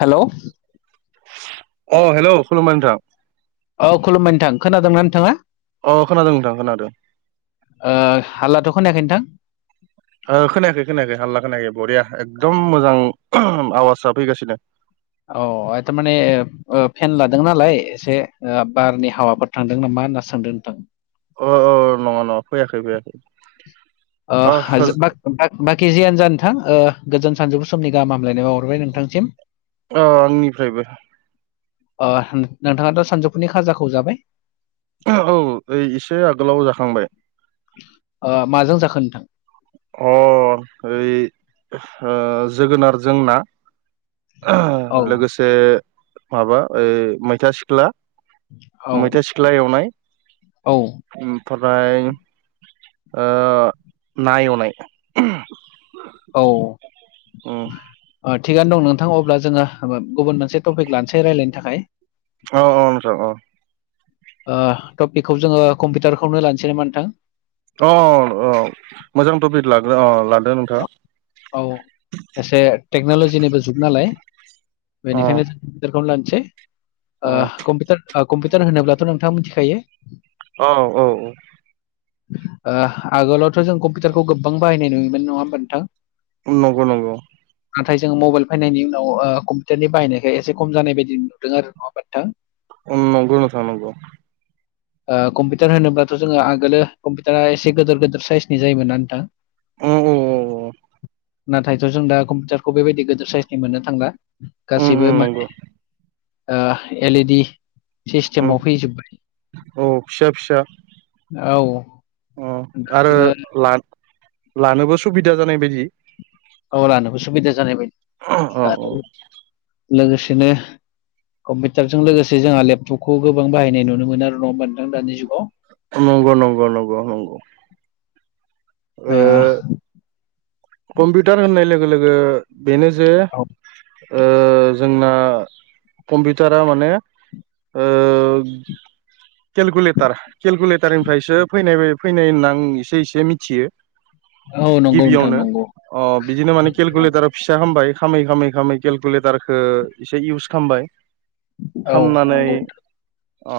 Hello अ hello खुलुमबाय नोंथां औ खुलुमबाय नोंथां खोनादोंना नोंथाङा? अ खोनादों नोंथां खोनादों ओ हाल्लाथ' खोनायाखै नोंथां ओ खोनायाखै खोनायाखै हाल्ला खोनायाखै बरिया एकदम मोजां आवाजआ फैगासिनो औ थारमाने ओ फेन लादों नालाय एसे बारनि हावाफोर थांदों नामा होनना सान्दों नोंथां अ अ नङा नङा फैयाखै फैयाखै ओ अ आज होज बा-बा-बाखि जियानो जा नोंथां ओ गोजोन सानजौफु समनि गाहाम हामलायनाय बावाहरबाय नोंथांसिम औ आंनिफ्रायबो ओ नोंथाङाथ' सानजौफुनि खाजाखौ जाबाय [unintelligible] औ ओइ एसे आगोलाव जाखांबाय ओ माजों जाखो नोंथां? अ ओइ ओ जोगोनारजों ना औ [unintelligible] लोगोसे माबा ओ मैथा सिख्ला औ मैथा सिख्ला एवनाय। औ ओम ओमफ्राय ओ ना एवनाय औ ओम थिगानो दं नोंथां अब्ला जोङो गुबुन मोनसे टपिक लानसै रायलायनो थाखाय औ औ नोंथां औ ओ टपिकखौ जोङो कम्पिउटारखौनो लानसै नामा नोंथां अ अ मोजां टपिक लाग्रो अ ला औ औ एसे टेक्न'लजिनिबो जुग नालाय अ बेनिखायनो जों कम्पिउटारखौ लानोसै ओ अ कम्पिटार ओ कम्पि टार होनोब्लाथ' नोंथाङा मोनथिखायो औ औ औ ओ आगोलावथ' जों कम्पिउटारखौ गोबां बाहायनाय नुयोमोन नङा होमबा नोंथां नंगौ नंगौ नाथाय जोङो मबाइल फैनायनि उनाव ओ कम्पिउटारनि बायनायखाय एसे खम जानाय बायदि नुदों आरो नङा होनबा नोंथां? ओम नंगौ नोंथां नगौ। ओ कम्पिउटार होनोब्लाथ' जोङो आगोलो कम्पिउटारा एसे गिदोर गिदोर साइसनि जायोमोन ना नोंथां। उम औ औ नाथायथ' जों दा कम्पिउटारखौ बेबायदि गिदिर साइसनि मोननो थांला। उम उम गासैबो नंगौ माने ओ एलइडि उम सिस्टेमाव फैजोब्बाय औ फिसा फिसा औ अ दा आरो जोङो ला-लानोबो सुबिदा जानाय बायदि। औ लानोबो सुबिदा जानाय बायदि। औ आरो औ। लोगोसेनो कम्पिउटारजों लोगोसे जोंहा लेपटपखौ गोबां बाहायनाय नुनो मोनो आरो नङा होनबा नोंथां दानि जुगाव नंगौ नंगौ नंगौ नंगौ। ओ कम्पिउटार होननाय लोगो लोगो बेनो जे औ ओ जोंना कम्पिउटारा माने, ओ केलकुलेटार केलकुलेटारनिफ्रायसो फैनाय फैनाय होनना आं इसे इसे मिथियो। औ नंगौ नोंथां गिबियावनो नंगौ। अ बिदिनो माने केलकुलेटाराव फिसा खामबाय खामै खालामै खालामै केलकुलेटारखो एसे इउस खालामबाय औ खामनानै नंगौ अ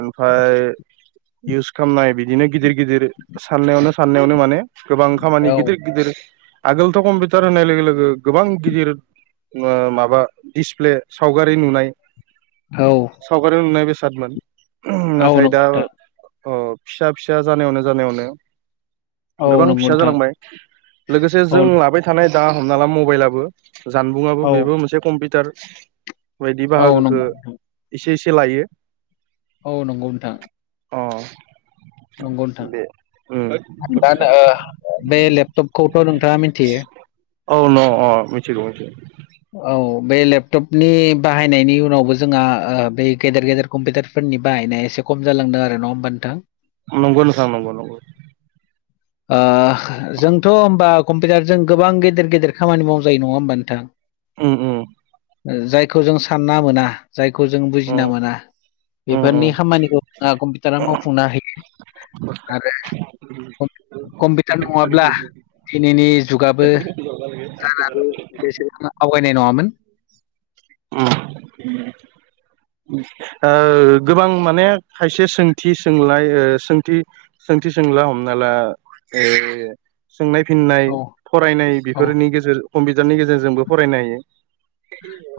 ओमफाय इउस खालामनाय बिदिनो गिदिर गिदिर साननायावनो साननायावनो माने गोबां खामानि नोंथां गिदिर गिद आगोलथ' कम्पिउटार होनाय लोगो लोगो गोबां गिदिर ओ माबा दिसप्ले सावगारि नुनाय औ [inaudible] सावगारियाव नुनाय बेसादमोन। औ नाथाय दा नंगौ नोंथां। अ फिसा फिसा जानायावनो जानायावनो [inaudible] औ गोबां नंगौ फिसा नोंथां जालांबाय। लोगोसे जों औ लाबाय थानाय दा हमना ला मबाइलाबो जानबुङाबो औ मोनसे कम्पिउटार बायदि औ नंगौ बाहागोखौ नोंथां एसे एसे सोलायो औ नंगौ नोंथां। अ नंगौ नोंथां [inaudible] दे ओम दा ओ बे लेपटपखौथ नोंथाङा मिथियो। औ न- अ मिथिगौ मिथि औ बे लेपटपनि बाहायनायनि उनावबो जोंहा ओ बे गेदेर गेदेर कम्पिउटारफोरनि बाहायनाय एसे खम जालांदों आरो ना होमबा नोंथां? नंगौ नोंथां नंगौ नंगौ। ओ जोंथ' होमबा कम्पिउटारजों गोबां गेदेर गेदेर खामानि मावजायो नङा होमबा नोंथां? उम उम ओ जायखौ जों सानना मोना जायखौ जों उम बुजिना मोना उम उम बेफोरनि खामानिखौ जोंहा कम्पिउटारा मावफुंना होयो। [inaudible] आरो [inaudible] कम्पिउटार नङाब्ला, दिनैनि जुगाबो [unintelligible] बे सिम आवगायनाय नङामोन। उम उम ओ गोबां माने खायसे सोंथि सोंलायथि सोंथि सोंला होमबाना ओ सोंनाय फिननाय औ फरायनाय औ बेफोरनि गेजेर कम्पिउटारनि गेजेरजोंबो फरायनो हायो।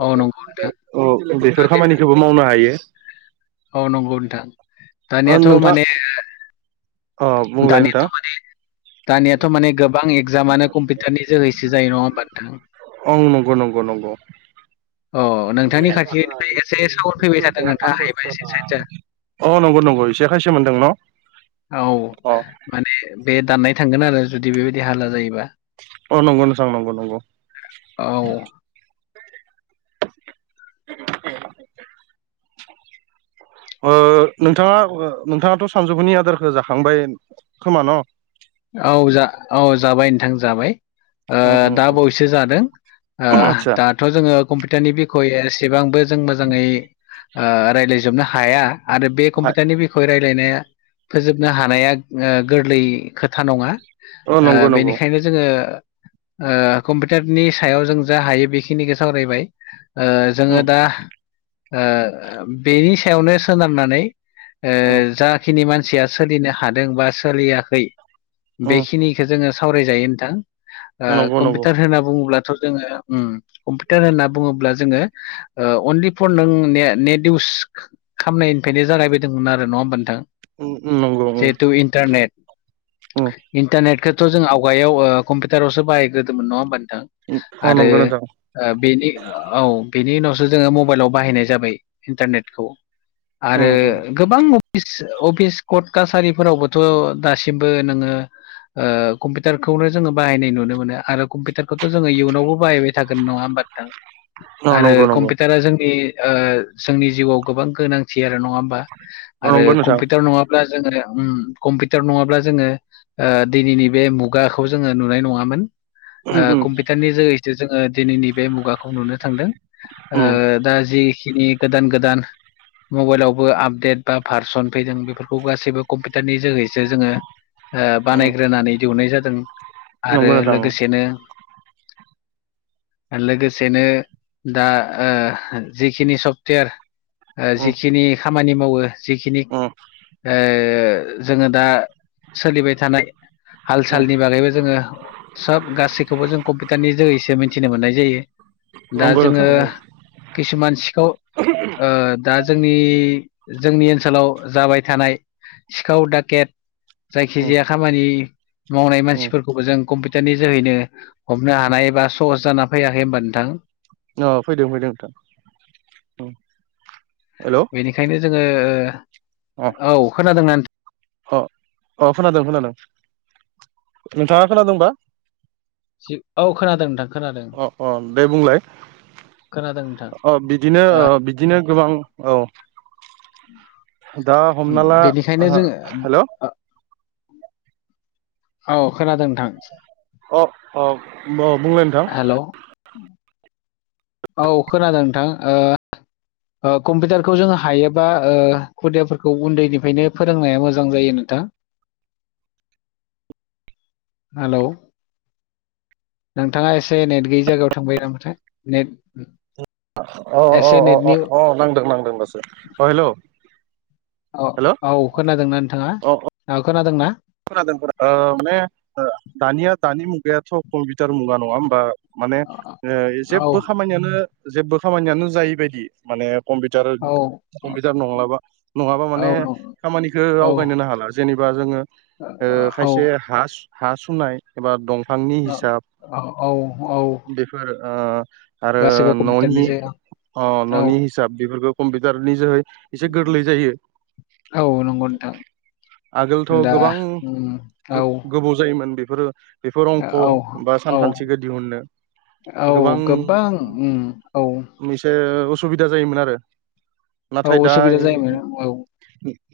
औ नंगौ नोंथां [inaudible] औ बेफोर खामानिखौबो मावनो हायो। औ नंगौ नोंथां ओ दानियाथ नोंथां माने अ बुंलाय नोंथां दानियाथ माने दानियाथ माने गोबां एगजामानो कम्पिउटारनि जोहैसो जायो नङा होमबा नोंथां? औ नंगौ नंगौ नंगौ अ नोंथांनि खाथिनिफ्राय एसे सावर फैबाय थादों नोंथाङा हायोबा एसे सायदजा । अ नंगौ नंगौ इसे खायसो मोन्दों न? औ अ माने बे दाननाय थांगोन आरो जुदि बेबायदि हाल्ला जायोबा । अ नंगौ नोंथां नंगौ नंगौ । औ [unintelligible] ओ नोंथाङा नोंथाङाथ सानजौफुनि आदारखौ जाखांबाय खोमा न? औ जा औ जाबाय नोंथां जाबाय । उम ओ उम दा उम बाउयैसो जादों ओ आतसा दाथ जोङो कम्पिउटारनि बिखय एसेबांबो जों मोजाङै रायज्लायजोबनो हाया । आरो बे कम्पिउटारनि बिखय रायज्लायनाया फोजोबनो हानाया गोरलै खोथा नङा औ ओ नंगौ नंगौ बेनिखायनो जोङो ओ कम्पिउटारनि सायाव जों जा हायो बेखिनिखौ सावरायबाय । ओ जोङो उम दा ओ बेनि सायावनो सोनारनानै ओ उम आ जाखिनि मानसिया सोलिनो हादों बा सोलियाखै । उम बेखिनिखौ जोङो सावरायजायो नोंथां ओ नंगौ नंगौ कम्पिउटार होनना बुङो जोङो उम्म कम्पिउटार होनना बुङोब्ला जोङो ओ अनलि फर नों ने नेट इउस खालामनायनिफ्रायनो जागायबोदोंमोन आरो नङा होमबा नोंथां उम उम नंगौ उम जिहेथु इन्टारनेट उम इन्टारनेटखौथ जों आवगायाव ओ कम्पिउटारावसो बाहायग्रोदोंमोन नङा होमबा? नोंथां अ आरो नंगौ नोंथां ओ बिनि औ बेनि उनाव जोङो मबाइलाव बाहायनाय जाबाय इन्टारनेखौ उम आरो उम गोबां अफस अफिस कर्ट कासारिफोरावबोथ दासिमबो नोङो ओ कम्पिउटारखौनो जोङो बाहायनाय नुनो मोनो आरो कम्पिउटारखौथ जोङो इयुनावबो बाहायबाय थागोन नङा होमबा नोंथां अ आरो नंगौ नंगौ कम्पिउटारा जोंनि ओ जोंनि जिउआव गोबां गोनांथि आरो नङा होमबा आरो नंगौ नोंथां कम्पिउटार नङाब्ला जोङो उम्म कम्पिउटार नङाब्ला जोङो ओ दिनैनि बे मुगाखौ जोङो नुनाय नङामोन । उम ओ उम कम्पिउटारनि जोहैसो जोङो दिनैनि बे मुगाखौ नुनो थांदों । उम ओ दा जिखिनि गोदान गोदान मबाइलावबो आपडेट बा भारसन फैदों बेफोरखौ गासैबो कम्पिउटारनि जोहैसो जोङो ओ उम बानायग्रोनानै दिहुननाय जादों आरो नंगौ नोंथां उम लोगोसेनो [unintelligible] लोगोसेनो दा ओ जिखिनि सफ्टवेर ओ जिखिनि खामानि मावो जिखिनि उम ओ जोङो दा सोलिबाय थानाय हाल उम सालनि बागैबो जोङो सब गासैखौबो जों कम्पिउटारनि जोहैसो मिथिनो मोननाय जायो । दा नंगौ जोङो नोंथां उम खिसुमानसिखौ ओ दा जोंनि जोंनि ओनसोलाव जाबाय थानाय सिखाव दाखेट उम जायखिजाया खामानि मावनाय उम मानसिफोरखौबो जों कम्पिउटारनि जोहैनो हमनो हानाय एबा सहस जाना फैयाखै होमबा नोंथां? अ फैदों फैदों नोंथां । बेनिखायनो जोङो ओ औ खोनादोंना नोंथ अ अ खोनादों खोनादों नोंथाङा खोनादोंबा? जि औ खोनादों नोंथां खोनादों खोनादों अ खोनादों । ओ बिदिनो ओ बिदिनो गोबां औ । दा हमनाला बेनिखायनो ओ जोङो हेल औ खोनादों नोंथां । अ अ औ बुंलाय नोंथां । हेल' [unintelligible] औ खोनादों नोंथां ओ ओ कम्पिउटारखौ जोङो हायोबा ओ खुदियाफोरखौ उन्दैनिफ्रायनो फोरोंनाया मोजां जायो नोंथां। हा। [inaudible] हेलौ। नोंथाङा एसे नेट गैयि जायगायाव थांबाय नामाथाय नेट अ अ अ एसे अ अ नेटनि अ नांदों नांदों दासो ओ हेलौ औ औ खोनादोंना नोंथाङा अ औ खोनादोंना? खोनादों खोनादों ओ माने दानिया दानि मुगायाथ कम्पिउटार मुगा नङा होमबा? माने औ ओ औ जेबबो खामानियानो जेबो खामानियानो जायैबायदि माने कम्पिटार औ कम्पिटार नंलाबा नङाबा माने न खामानिखौ औ आवगायनोनो हाला जेनेबा जोङो। ओ औ खायसे हा सु हा सुनाय एबा दंफांनि हिसाब औ औ औ बेफोर ओ आरो गासैबो कम्पिउटारनि ननि। जायगा अ औ ननि हिसाब बेफोरखौ कम्पिउटार नि जोहै। एसे गोरलै जायो औ नंगौ नोंथां आगोल थ दा गोबां उम गो औ गोबौ जायोमोन बेफोरो। बेफोर अंक' औ बा औ सानखान्थिखो दिहुन्नो। औ गोबां उम औ एसे उसुबिदा जायोमोन आरो। औ नाथाय दा उसुबिदा ए जायोमोन औ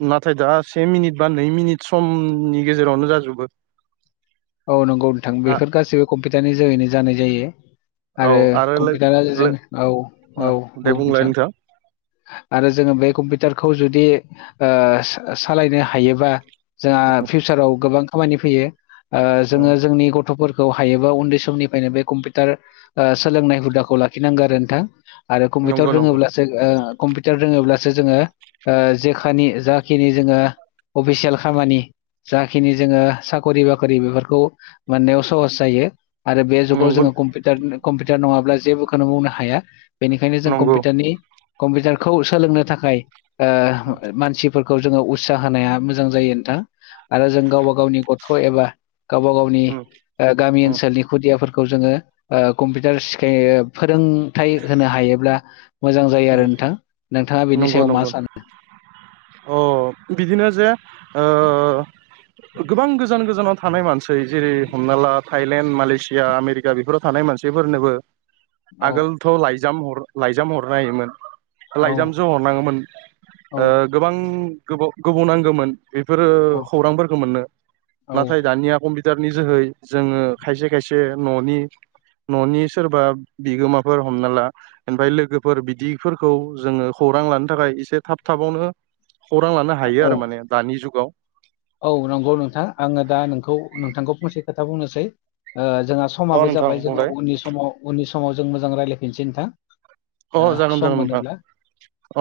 नाथाय दा से मिनिट बा नै मिनिट समनि गेजेरावनो जाजुबो। औ नंगौ नोंथां बेफोर गासिबो कम्पिउटारनि जोहैनो जानाय जायो। आरो कम्पिउटारा जों औ औ दे बुं नों बुंलाय थां। नोंथां आरो जोङो बे कम्पिउटारखौ जुदि ओ सा सालायनो हायोबा जोंहा फिउसाराव गोबां खामानि फैयो ओ जोङो जोंनि गथ'फोर खौ हायोबा उन्दै समनिफायनो बे कम्पिउटार ओ सोलोंनाय हुदाखौ लाखिनांगो आरो नोंथां। आरो नंगौ कम्पिउटार नंगौ रोङोब्लासो ओ कम्पिउटार रोङोब्लासो जोङो ओ जेखानि जाखिनि जोङो अफिसियेल खामानि जाखिनि जोङो साखरि बाखरि बेफोरखौ मोननायाव सहस जायो। आरो बे जुगाव नंगौ जोङो कम्पिउटार कम्पिउटार नङाब्ला जेबोखोनो मावनो हाया। बेनिखायनो जों नंगौ कम्पिउटारनि कम्पिउटारखौ सोलोंनो थाखाय ओ मानसिफोर खौ जोङो उत्साह होनाया मोजां जायो नोंथां आरो जों गावबा गावनि गथ' एबा गावबा गावनि ओ गामि अ ओनसोलनि खुदियाफोरखौ जोङो ओ कम्पिउटार सिखाय ओ फो रोंथाइ होनो हायोब्ला मोजां जायो अ आरो नों थां नोंथाङा बेनि नंगौ सायाव मा नंगौ सानो? अ बिदिनो जे ओ गोबां गोजान गोजानाव थानाय मानसै जेरै हमना ला थाइलेणड मालेसिया आमेरिका बेफोराव थानाय मा मानसिफोरनोबो औ आगोलथ' लाइजाम हर लाइजाम हरनो हायोमोन। औ लायजामजो हरनाङोमोन औ ओ गोबां गोबाव गोबाव नांगोमोन। बेफोरो औ खौरांफोरखो मोननो औ नाथाय दानिया कमपि पिटारनि जोहै जोङो खायसे खायसे न'नि न'नि सोरबा बिगोमाफोर हमना ला ओमफाय लोगोफो फोर बिदिफोरखौ जोङो खौरां लानो थाखाय एसे थाब थाबावनो खौरां लानो हायो औ आरो माने दानि जुगाव। औ नंगौ नोंथां आङो दा नोंखौ नोंथांखौ फंसे खोथा बुंनोसै। ओ जोङा अ समाबो नोंथां जाबाय जोङो बुंलाय उननि समाव उननि समाव जों मोजां रायलायफिनसै नोंथां। ओ अ' जागोन सम जागोन नोंथां। मोनोब्ला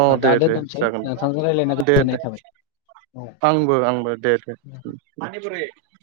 अ ओ, दे दा दे दोनथ'सै जागोन नोंथांजों रायज्लायना दे दे गोजोननाय थाबाय आंबो आंबो दे। दे दे औ उम उम ।